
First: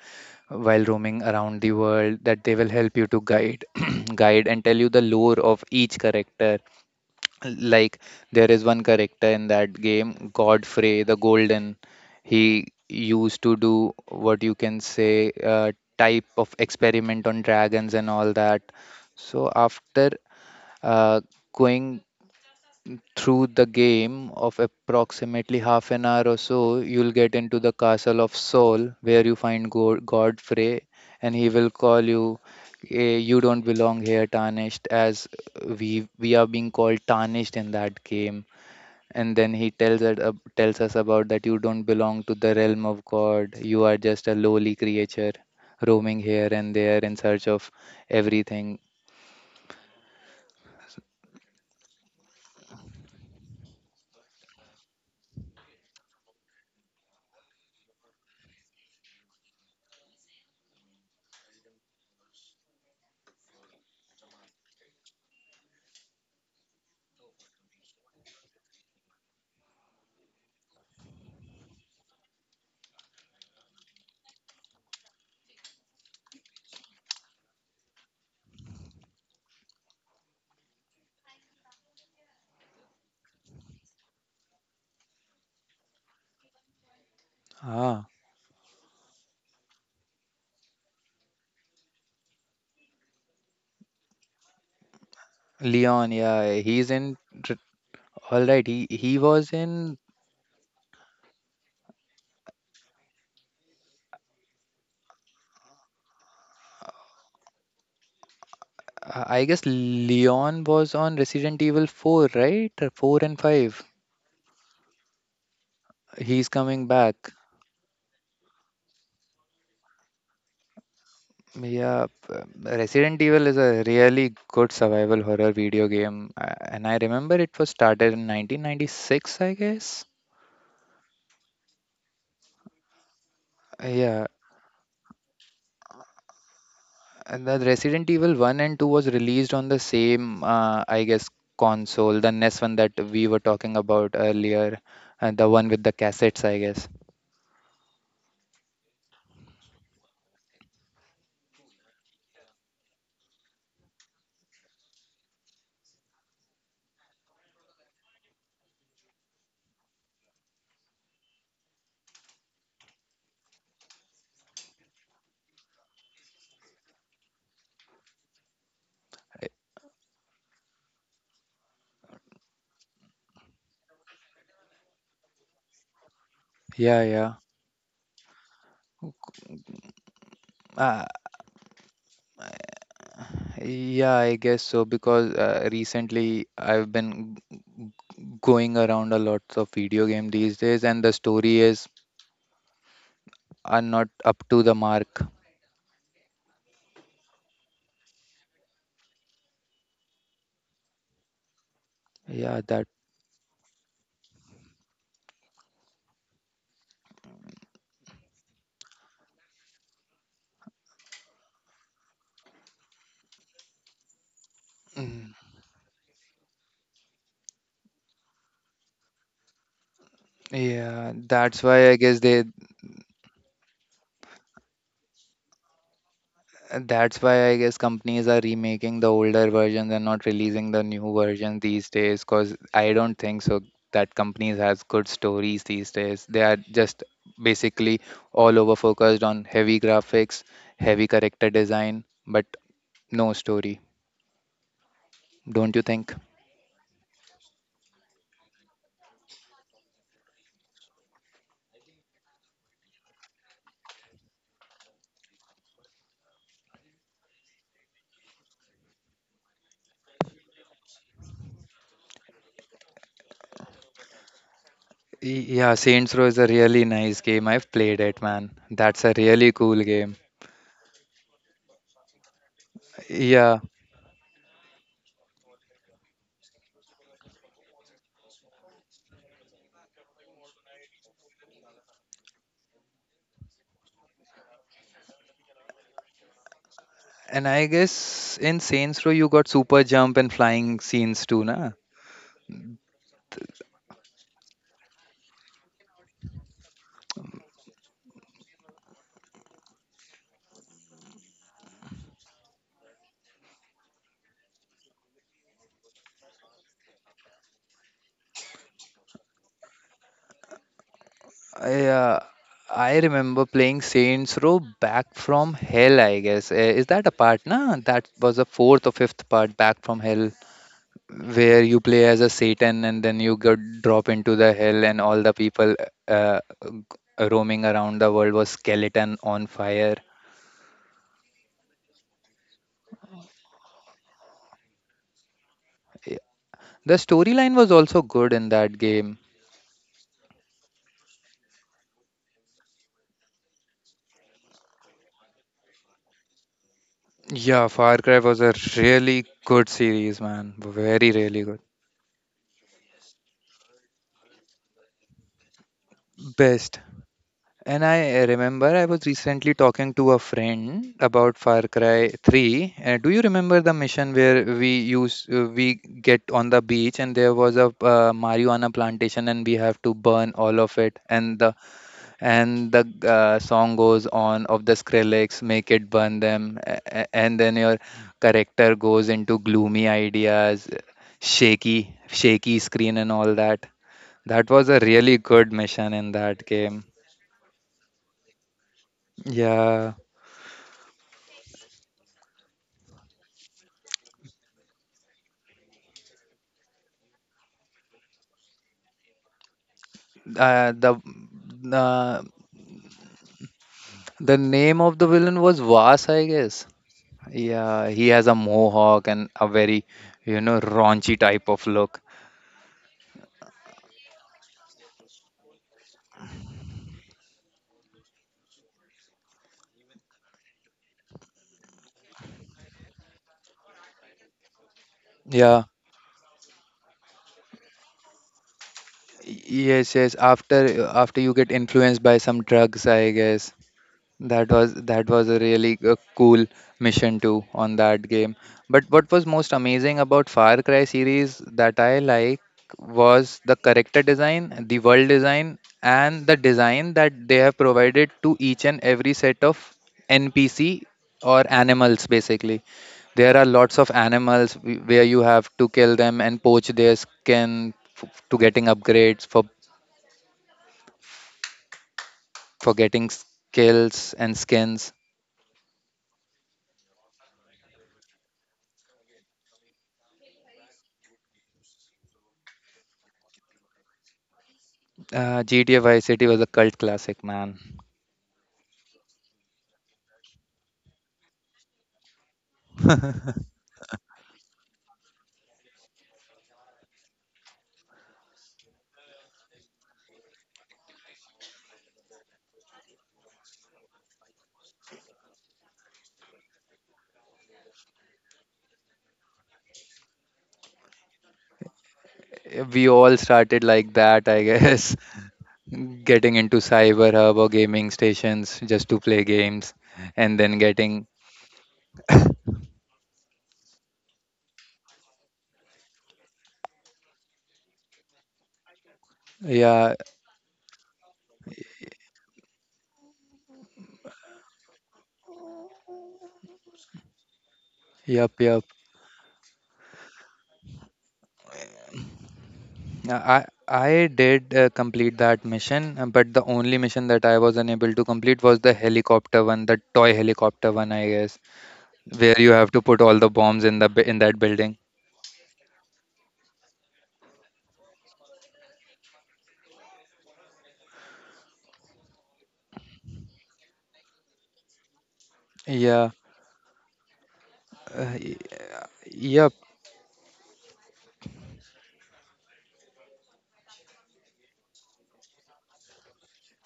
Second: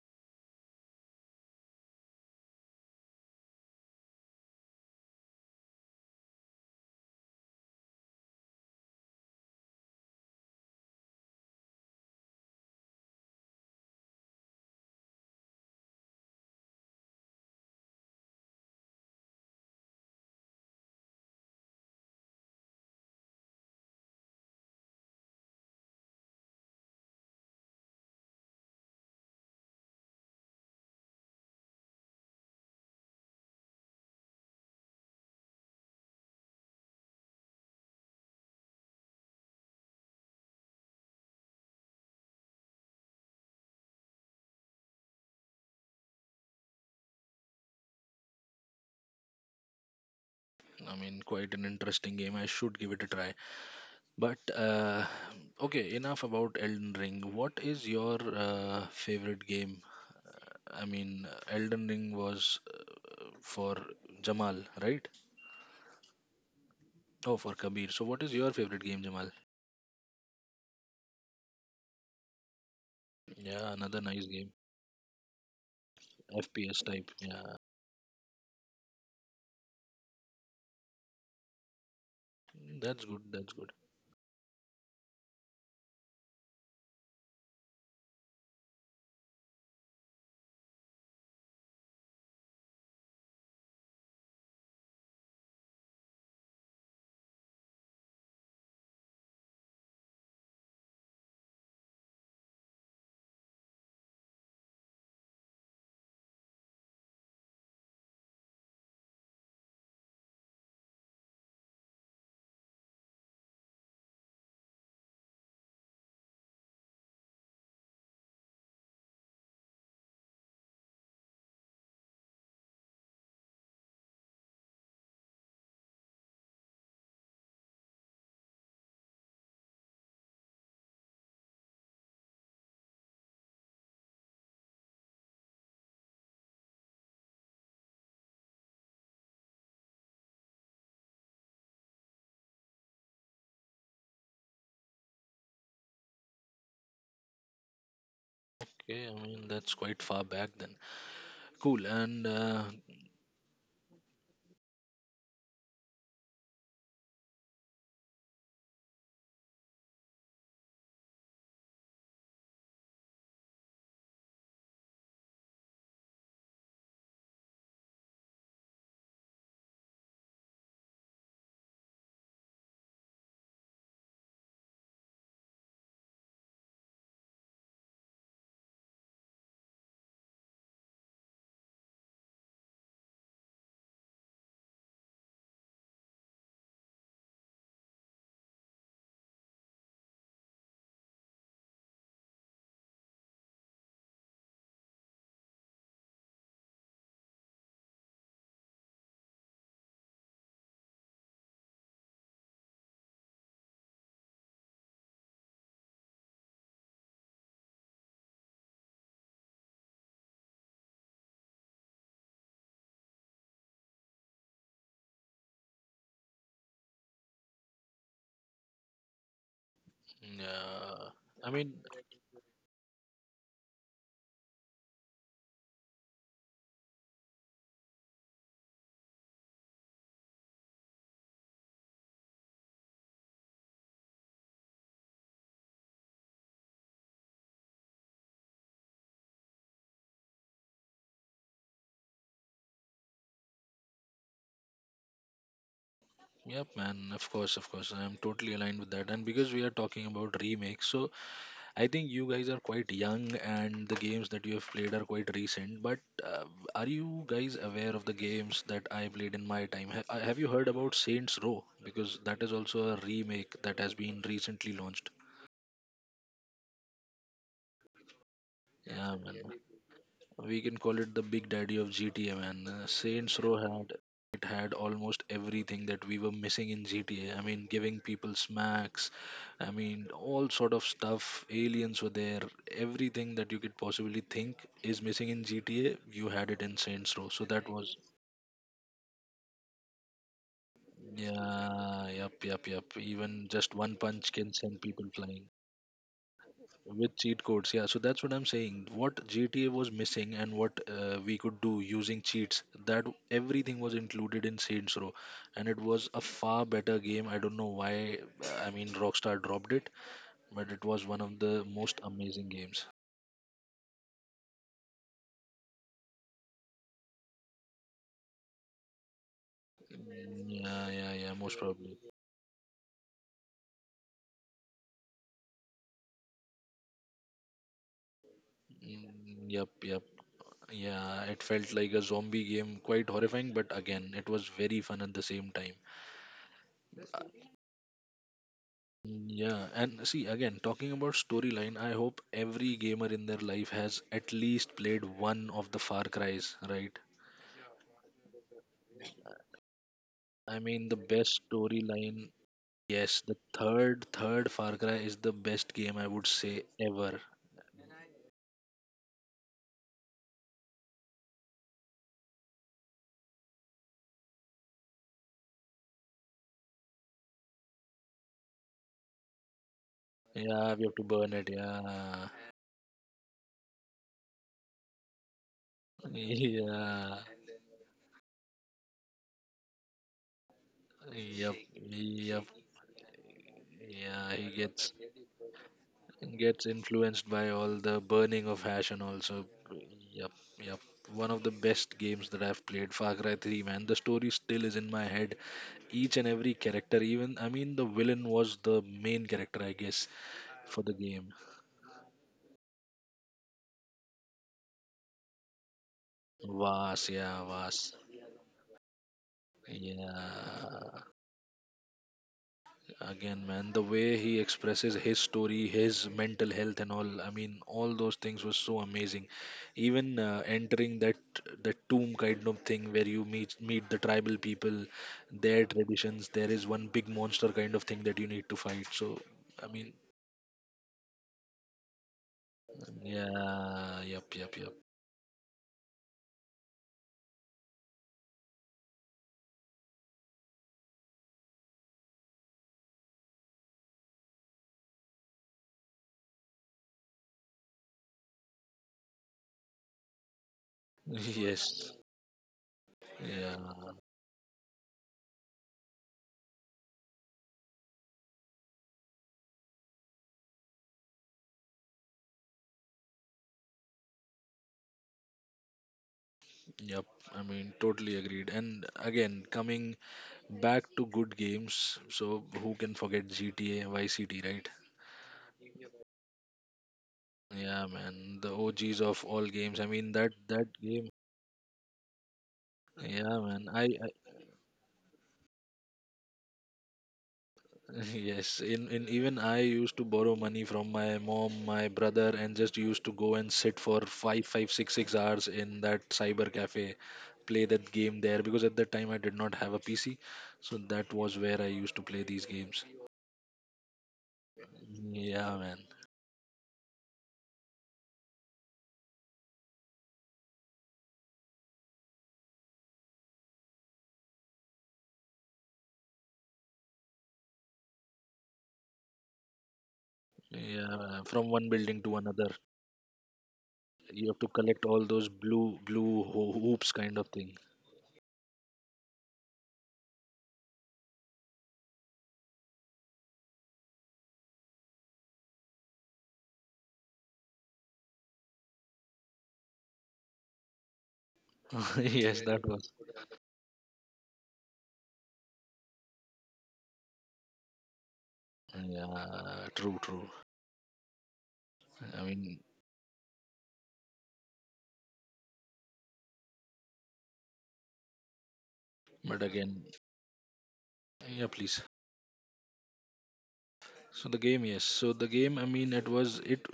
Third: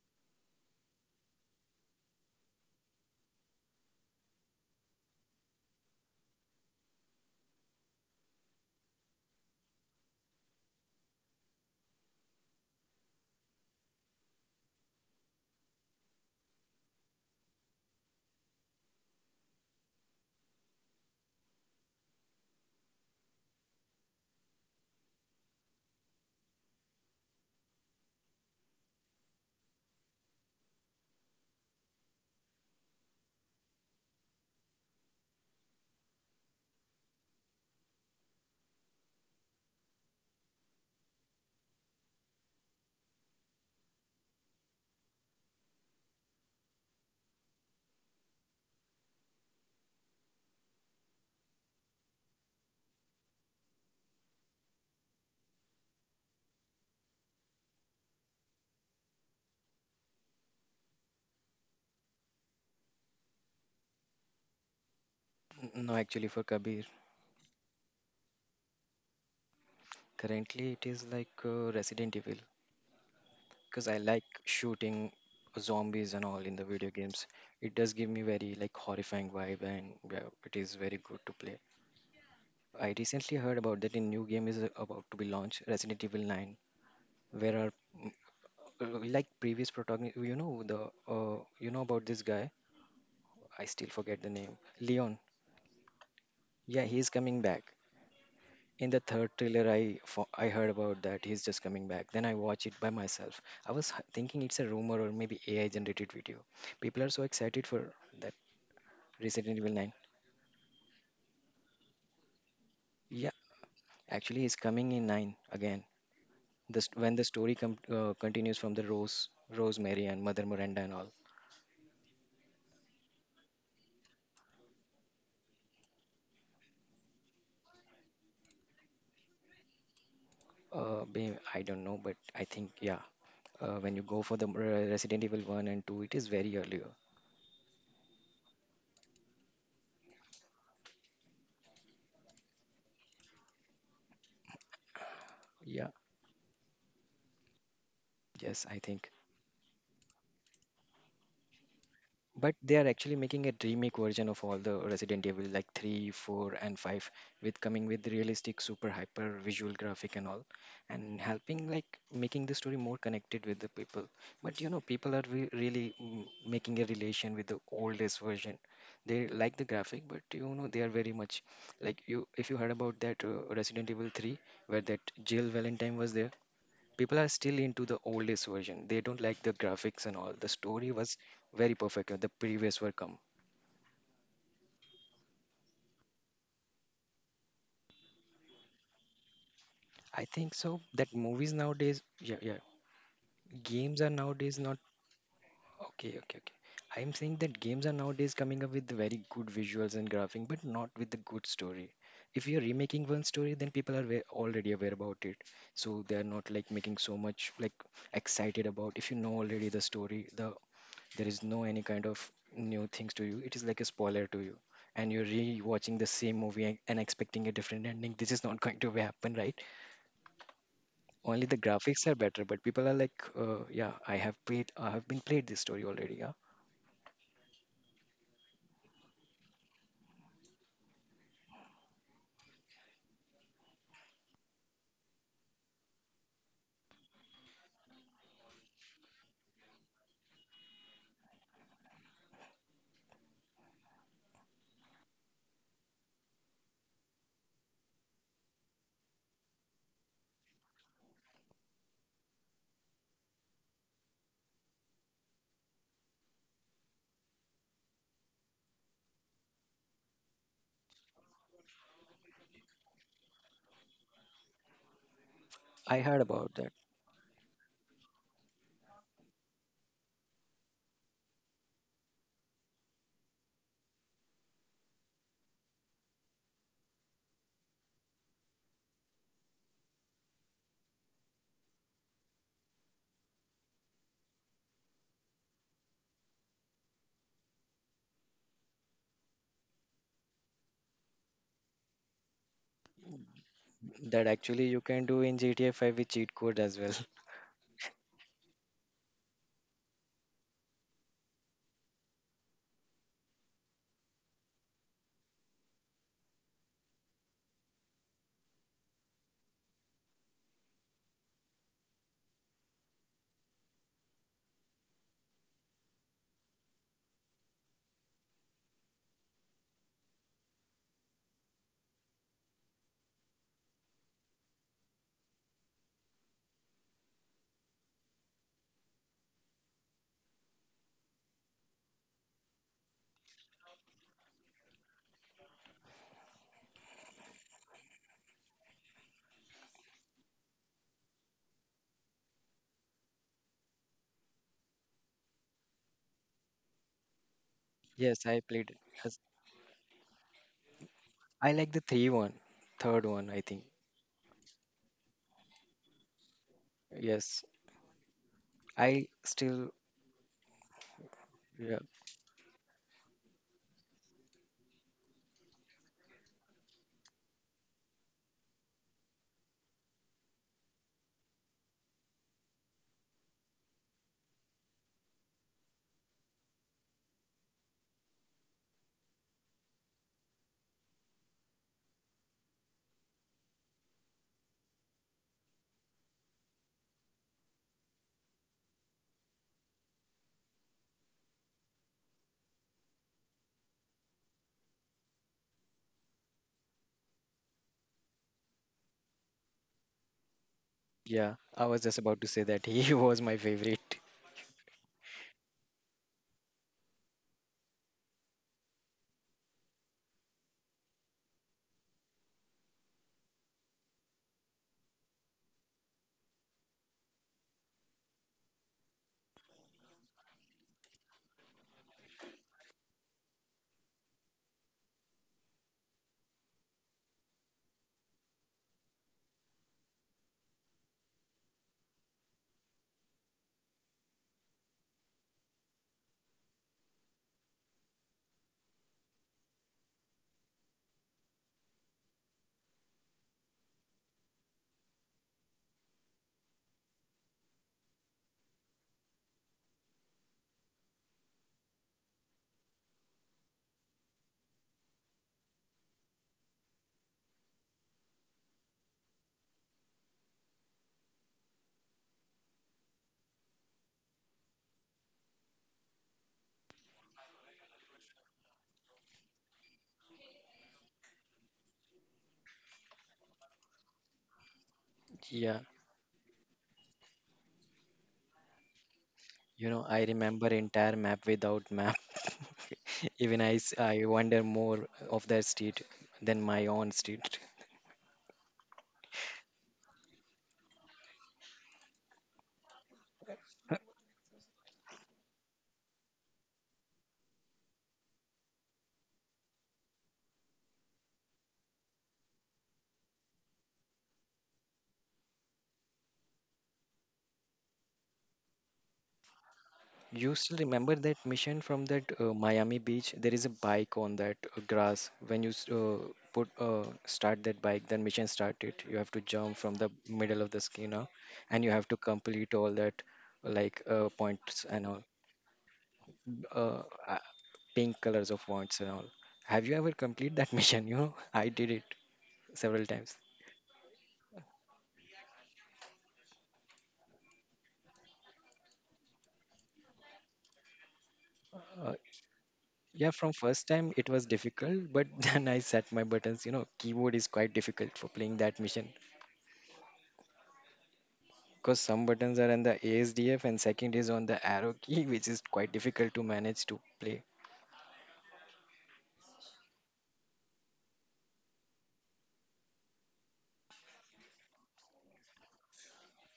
C: while roaming around the world that they will help you to guide guide and tell you the lore of each character. Like, there is one character in that game, Godfrey the Golden. He used to do, what you can say, uh, type of experiment on dragons and all that. So after uh, going through the game of approximately half an hour or so, you'll get into the castle of Saul, where you find Go- Godfrey, and he will call you, "Eh, "You don't belong here, tarnished," as we we are being called tarnished in that game. And then he tells it, ab- tells us about that you don't belong to the realm of God. You are just a lowly creature, roaming here and there in search of everything.
A: I mean, quite an interesting game. I should give it a try. But uh, okay, enough about Elden Ring. What is your uh, favorite game? I mean, Elden Ring was for Jamal, right?
B: N- No, actually, for Kabir,
A: Oh, for Kabir. So, what is your favorite game, Jamal?
B: currently it is like uh, Resident Evil,
A: Yeah,
B: because
A: another
B: I
A: nice
B: like
A: game.
B: shooting zombies and all in the
A: F P S
B: video
A: type.
B: games.
A: Yeah,
B: It does give me very like horrifying vibe, and yeah, it is very good to play. I
A: that's good.
B: recently
A: That's
B: heard
A: good.
B: about that a new game is about to be launched, Resident Evil nine, where our
C: Ah,
B: uh, like previous protagonist, you know the uh, you know about this guy. I still forget the name, Leon.
C: Leon, yeah,
B: Yeah,
C: he's
B: he's
C: in.
B: coming back.
C: All right, he
B: In the
C: he
B: third
C: was
B: trailer, i
C: in,
B: fo- i heard about that he's just coming back. Then I watch it by myself. I was h- thinking it's a rumor or maybe AI generated video. People are so excited for that
C: uh, I
B: Resident
C: guess
B: Evil nine.
C: Leon was on Resident Evil four, right? Or 4 and
B: Yeah,
C: 5.
B: actually he's coming in nine again.
C: He's coming
B: This
C: back.
B: when the story com- uh, continues from the rose rosemary and mother miranda and all.
C: Yeah, p- Resident Evil is a really good survival horror video game, uh, and I remember it was started in nineteen ninety-six, I guess.
B: uh babe, I don't know, but I think yeah, uh, when you go
C: Yeah,
B: for the uh, Resident Evil one and two, it is very earlier.
C: and the Resident Evil one and two was released on the same, uh, I guess, console, the N E S one that we were talking about earlier, and the one with
B: Yeah,
C: the cassettes, I guess.
B: yes, I
A: Okay,
B: think.
A: I mean, that's quite far back then. Cool. And
B: But
A: uh,
B: they are actually making a remake version of all the Resident Evil, like three, four, and five, with coming with realistic, super hyper visual graphic and all, and helping like making the story more connected with the people. But you know, people are re- really, mm, making a relation with the oldest version. They like the graphic, but you know, they are very much like you. If you heard about that uh, Resident Evil three, where that Jill Valentine was there,
C: Yeah,
B: people are
C: yeah.
B: still into the oldest version. They don't like the graphics and all. The story
C: Uh,
B: was very perfect. uh, The previous were come.
C: Yeah, I guess so because uh, recently I've been g- g- going around a lot of video
B: I
C: game
B: think
C: these
B: so.
C: days, and
B: That
C: the
B: movies
C: story is
B: nowadays, yeah, yeah.
C: are
B: Games
C: not
B: are
C: up
B: nowadays
C: to the
B: not
C: mark.
B: okay, okay, okay. I'm saying that games are nowadays coming up with very good visuals and graphing, but not with the good story. If you're
C: Yeah, that.
B: remaking one story, then people are wa- already aware about it, so they are not like making so much like excited about. If you know already the story, the there is no any kind of new things to you. It is like a spoiler to you, and you're
C: Mm,
B: re-watching the same movie and and expecting a different ending. This is not going to happen, right?
A: uh,
C: yeah,
B: Only
A: I
B: the
C: that's
A: mean,
C: why I
B: graphics are
C: guess they.
B: better, but people are like, uh, yeah, I have played, I have been played this story already. Yeah,
C: And that's why I guess companies are remaking the older versions and not releasing the new version these days. Cause I don't think so that companies has good stories these days. They are just basically all over focused on heavy graphics, heavy character design, but no story. Don't you think?
A: yep, man. Of course, of course. I am totally aligned with that. And because we are talking about remakes, so I think you guys are quite young, and the games that you have played are quite recent. But uh, are you guys aware of the games that I played in my time? Ha- uh, have you heard about Saints Row? Because that is also a remake that has been recently launched.
C: Y- Yeah,
B: I
C: Saints
B: heard
C: Row is a
B: about that.
C: really nice game. I've played it, man. That's
A: Yeah,
C: a really
A: man.
C: cool game.
A: We can call it the big daddy of G T A, man. Uh, Saints Row
C: Yeah,
A: had it had almost everything that we were missing in G T A. I mean, giving people smacks. I mean, all sort of stuff. Aliens were there. Everything that you could possibly think is missing in G T A, you had it in Saints Row. So
C: and
A: that
C: I
A: was,
C: guess in Saints Row you got super jump and flying scenes too, na?
A: yeah, yep, yep, yep. Even just one
B: That
A: punch can
B: actually
A: send
B: you
A: people
B: can do in
A: flying.
B: GTA five with cheat code as well.
A: With cheat codes, yeah. So that's what I'm saying, what GTA was missing and what uh, we could do using cheats, that everything was included in Saints Row, and it was a far better game. I don't know why. I mean, Rockstar dropped it, but it was one of the
C: I,
A: most
C: uh,
A: amazing games.
C: I remember playing Saints Row Back from Hell, I guess. Uh, is that a part? Nah, that was the fourth or fifth part, Back from Hell,
A: Yeah, yeah, yeah, most
C: where you
A: probably.
C: play as a Satan and then you get drop into the hell and all the people uh, g- roaming around the world was skeleton on
A: Mm, yep,
C: fire.
A: yep, yeah, it felt like a zombie game, quite horrifying, but again, it was very fun at the same time.
C: Yeah. The storyline was also good in that game.
A: Yeah, and see again, talking about storyline, I hope every gamer in their life has at least played one of the Far Cries, right?
C: Yeah, Far Cry
B: Yes,
C: was
B: I
C: a
B: played it as,
C: really good series, man.
A: I mean, the
C: Very,
A: best
C: really
B: I
C: good.
B: like the three
A: storyline,
B: one, third
A: yes,
B: one,
A: the
B: I think.
A: third third Far Cry is the best game I would say
C: Best.
A: ever.
B: Yes,
C: And I remember I was
B: I
C: recently
B: still
C: talking to a friend about Far
B: yeah,
C: Cry three. Uh, do you remember the mission where we use uh, we get on the beach and there was a uh, marijuana plantation and we have to burn all
A: Yeah,
C: of
A: we have
C: it,
A: to burn
C: and
A: it.
C: the
A: Yeah,
C: and the uh, song goes on of the Skrillex, make it burn them, a- a-
A: yeah,
C: and then your character goes into gloomy ideas,
A: yep,
C: shaky
A: yep,
C: shaky screen and all that.
A: yeah.
C: That
A: He
C: was a
A: gets
C: really good mission in
A: and
C: that
A: gets
C: game.
A: influenced by all the burning of hash and also,
C: Yeah.
A: yep, yep, one of the best games that I've played, Far Cry three, man. The story still is in my head, each and every character. Even, I mean, the villain was the main character I guess
C: Uh,
A: for the
C: the
A: game.
B: yeah, I was just
C: uh,
B: about to say that he was my favorite.
C: the name of the villain was Vas, I guess.
A: Vas, yeah. Vas,
C: Yeah, he has a mohawk and a very, you know,
A: yeah.
C: raunchy type of look.
A: Again, man, the way he expresses his story, his mental health, and all. I mean, all those things were so amazing. Even uh, entering that that tomb kind of thing where you meet meet the tribal people, their
C: Yeah.
A: traditions. There is one big monster kind of thing that you need to fight. So, I mean,
C: Yes, yes. After after you get influenced by some drugs, I guess.
A: yeah, yep, yep,
C: That
A: yep.
C: was that was a really uh, cool mission too on that game. But what was most amazing about Far Cry series that I like was the character design, the world design, and the design that they have provided to each and every set of N P C or
A: Yes.
C: animals basically. There are
A: Yeah,
C: lots of animals wh- where you have to kill them and poach their skin to getting upgrades for for getting skills and skins.
A: yep. I mean, totally agreed. And again, coming back to good games, so who can forget G T A, Vice City, right?
C: Uh, G T A
B: Yeah.
C: Vice City was a cult classic, man.
A: Yeah, man, the O Gs of all games. I
B: You
A: mean,
B: know,
A: that
B: I
A: that
B: remember
A: game.
B: entire map without map.
A: Yeah, man.
B: Even
A: I,
B: I, s-
A: I
B: I wonder more of that street than my own street.
A: yes. In in even I used to borrow money from my mom, my brother, and just used to go and sit for five, five, six, six hours in that cyber cafe, play that game there because at that time I did not have a P C, so that was where I used to play these games.
C: We all started like that, I guess,
A: Yeah, man.
C: getting into cyber hub or gaming stations just to play games, and then
B: You still
C: getting
B: remember that mission from that uh, Miami beach? There is a bike on that uh, grass. When you s- uh, put uh, start that bike, then mission started. You have to jump
C: yeah,
B: from the middle of
A: Yeah,
B: the
A: man,
B: skin,
A: from one
B: and
A: building
B: you
A: to
B: have to
A: another.
B: complete all that like
A: You have
B: uh,
A: to collect
B: points
A: all
B: and
A: those
B: all,
A: blue blue ho- hoops kind
B: uh,
A: of
B: uh,
A: thing.
B: pink
C: yup,
B: colors
C: yup.
B: of points and all. Have you ever complete that mission? You know, I did it several
C: Uh,
B: times.
C: I I did uh, complete that mission, uh, but the only mission that I was unable to complete was the helicopter one, the toy helicopter one, I guess,
B: Uh,
A: Yes,
C: where you
A: that
C: have to
A: was.
C: put all the
B: Yeah, from
C: bombs in the
B: first
C: bu- in
B: time it
C: that
B: was
C: building.
B: difficult, but then I set my buttons. You know, keyboard is quite difficult for playing that mission
A: Yeah, true, true.
B: because
A: I
B: some
A: mean,
B: buttons are on the A S D F and second is on the arrow key, which is quite
C: Yeah,
B: difficult to manage to play.
C: uh, y-
A: but
C: yup.
A: again, yeah, please. So the game, yes. So the game, I mean, it was it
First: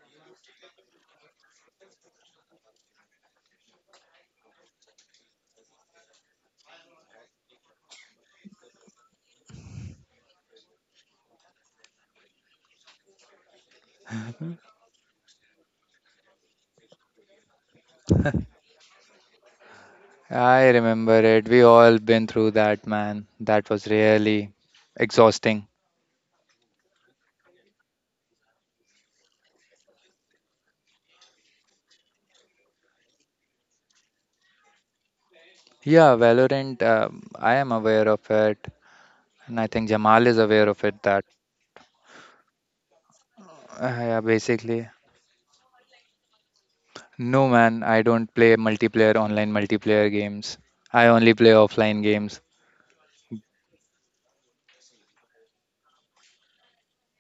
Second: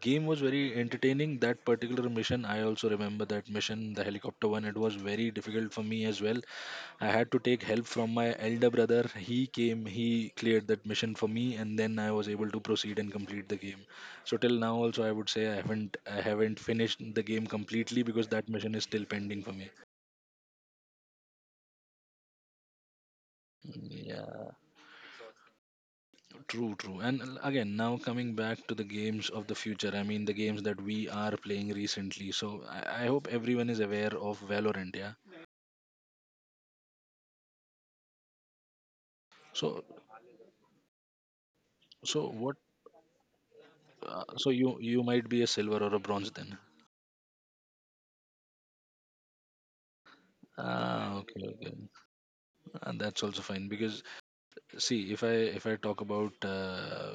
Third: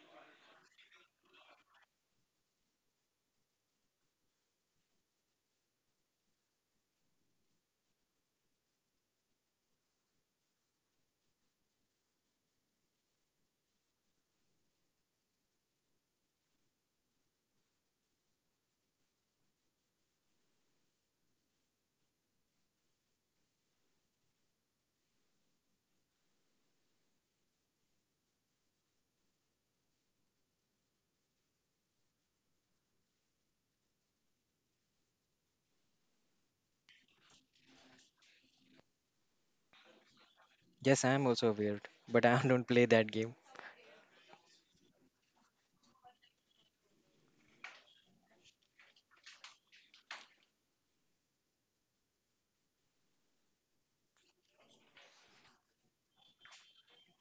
A: game was very entertaining. That particular mission, I also remember that mission, the helicopter one. It was very difficult for me as well. I had to take help from my elder brother. He came, he cleared that mission for me, and then I was able to proceed and complete the game. So till now, also, I would say I haven't I haven't finished the game completely because that mission is still pending for me.
C: I remember it. We all been through that, man. That was really
A: Yeah.
C: exhausting.
A: True, true. And l- again, now coming back to the games of the future, I mean, the games that we are playing recently. So I, I hope everyone is aware of Valorant, yeah?
C: Yeah, Valorant, um, I am aware of it, and I
A: So,
C: think Jamal is aware of it
B: Yes, I
C: that
B: am also aware, but
A: so
B: I
A: what,
B: don't play that game.
C: uh, yeah,
A: uh, so you,
C: basically.
A: you might be a silver or a bronze then.
C: No, man, I don't play multiplayer online multiplayer games. I
A: Ah,
C: only
A: okay,
C: play
A: okay.
C: offline games.
A: And that's also fine because see, if I if I talk about uh,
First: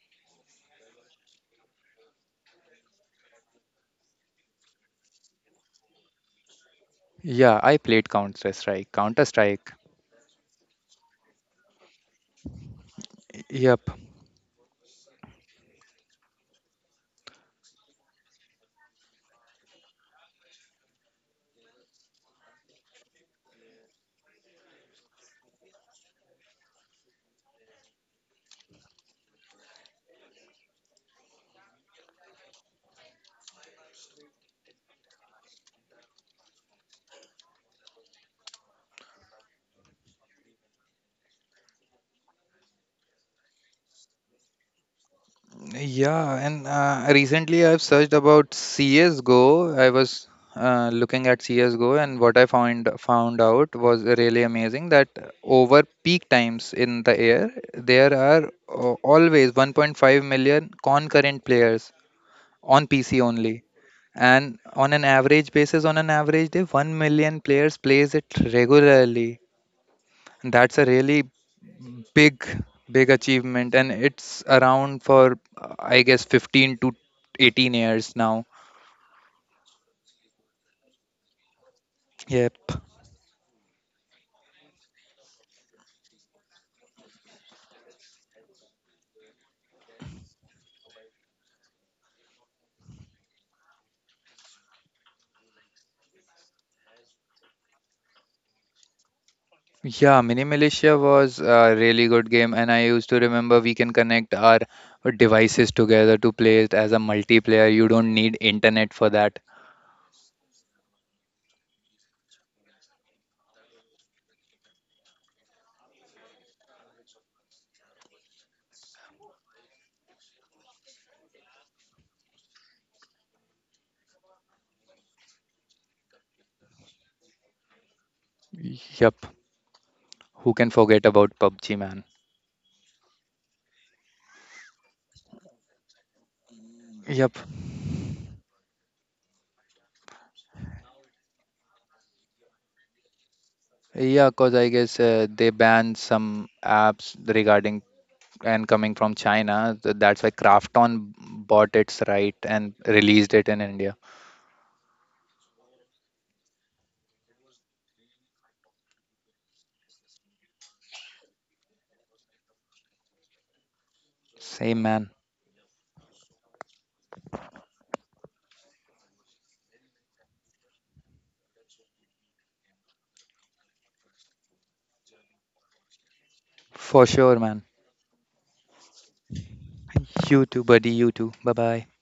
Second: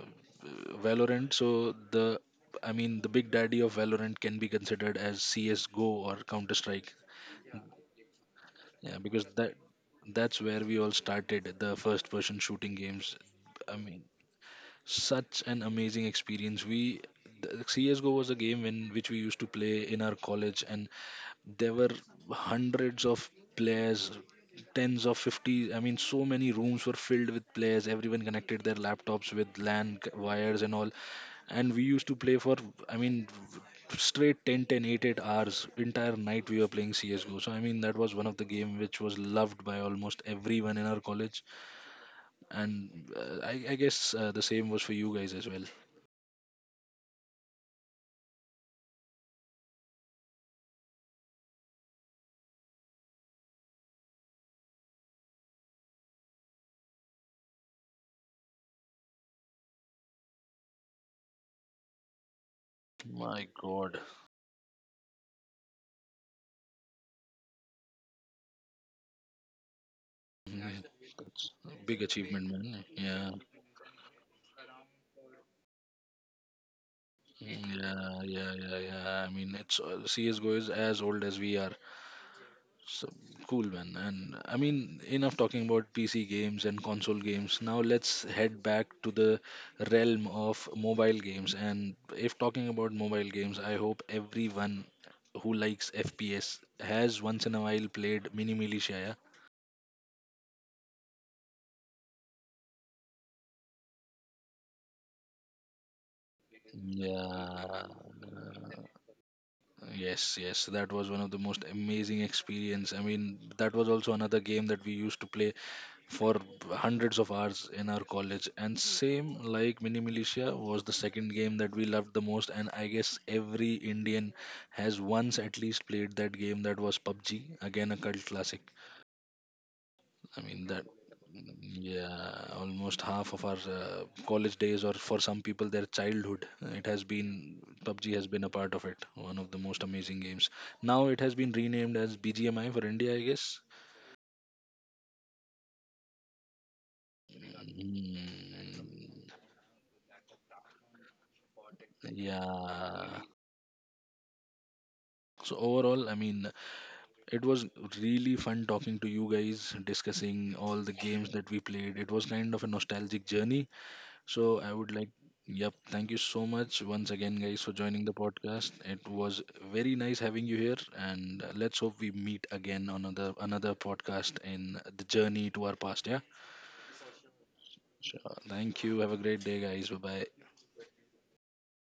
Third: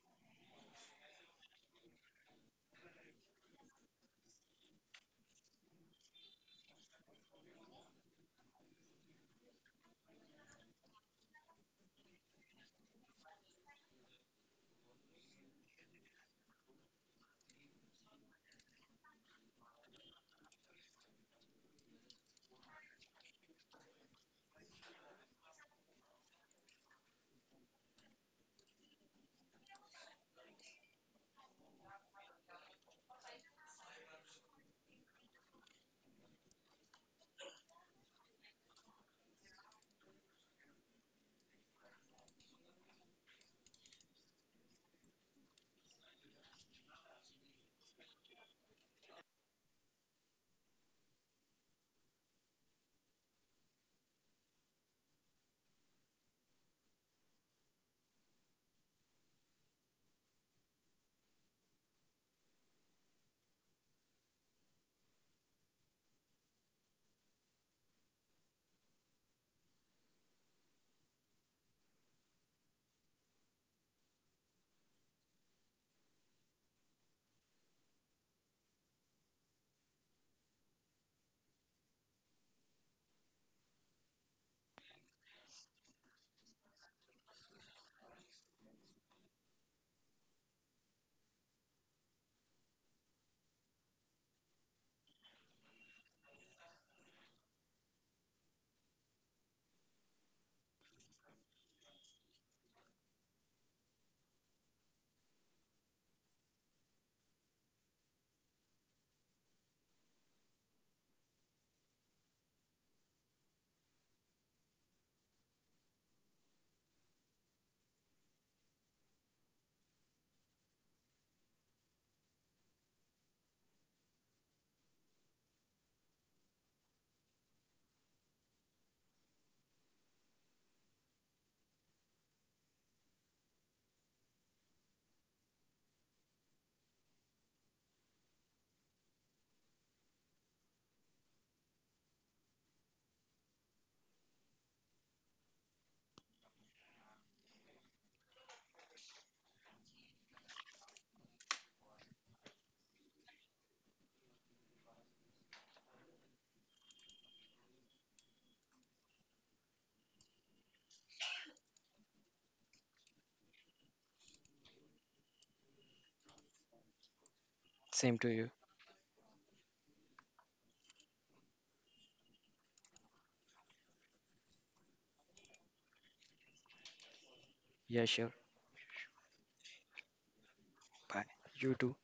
A: Valorant, so the I mean, the big daddy of Valorant can be considered as C S:GO or Counter Strike.
C: Yeah, I played Counter Strike.
A: Yeah, because
C: Counter
A: that
C: Strike.
A: that's where we all started the first person shooting games. I
C: Yep.
A: mean, such an amazing experience. We The C S:GO was a game in which we used to play in our college, and there were hundreds of players, tens of fifty. I mean, so many rooms were filled with players. Everyone connected their laptops with LAN c- wires and all, and we used to play for, I mean, straight ten, ten, 8, eight hours, entire night, we were playing CSGO. So I mean, that was one of the game which was loved by almost everyone in our college, and uh, I, I guess uh, the same was for you guys as well.
C: Yeah, and uh, recently I've searched about C S:GO. I was uh, looking at CS:GO, and what I found found out was really amazing that over peak times in the air, there are uh, always one point five million concurrent players on P C
A: My
C: only.
A: god.
C: And on an average basis, on an average day, one million players plays it regularly. And that's
A: Mm,
C: a really
A: that's a big
C: big
A: achievement, man,
C: big
A: yeah.
C: achievement, and it's around for uh, I guess fifteen to eighteen
A: Mm,
C: years
A: yeah,
C: now.
A: yeah, yeah, yeah, I mean, it's uh, CSGO is as old as we are.
C: Yep.
A: So cool, man. And I mean, enough talking about P C games and console games. Now let's head back to the realm of mobile games. And if talking about mobile games, I hope everyone who likes F P S has once in a while played Mini Militia,
C: Yeah, Mini Militia was a really good game, and I used to remember we can connect our devices together to play it as
A: yeah?
C: a multiplayer.
A: Yeah.
C: You don't need internet for that.
A: Yes, yes, that was one of the most amazing experience. I mean, that was also another game that we used to play for hundreds of hours in our college, and same like Mini Militia was the second game that we loved the most, and I guess every Indian has once at least played that game. That was PUBG, again a cult classic.
C: Yep.
A: I
C: Who
A: mean,
C: can
A: that,
C: forget about PUBG, man?
A: yeah, almost half of our uh, college days, or for some people their childhood, it has been,
C: Yep,
A: PUBG has been a part of it, one of the most amazing games. Now it has been renamed as BGMI for India, I guess.
C: yeah, cause I guess, uh, they banned some apps regarding
A: Mm,
C: and coming from China, th- that's why Krafton bought its right and
A: yeah.
C: released it in India.
A: So overall, I mean, it was really fun talking to you guys, discussing all the games that we played. It was kind of a nostalgic journey. So I
C: Same,
A: would
C: man.
A: like, yep, thank you so much once again, guys, for joining the
B: Same to you.
A: podcast. It was very nice having you here, and uh, let's hope we meet again on another another podcast in the journey to our past. Yeah,
C: For sure, man.
B: Yeah, sure.
A: thank you. Have a great day, guys. Bye
C: You
A: bye.
C: too, buddy. You
B: Bye.
C: too. Bye
B: You
C: bye.
B: too.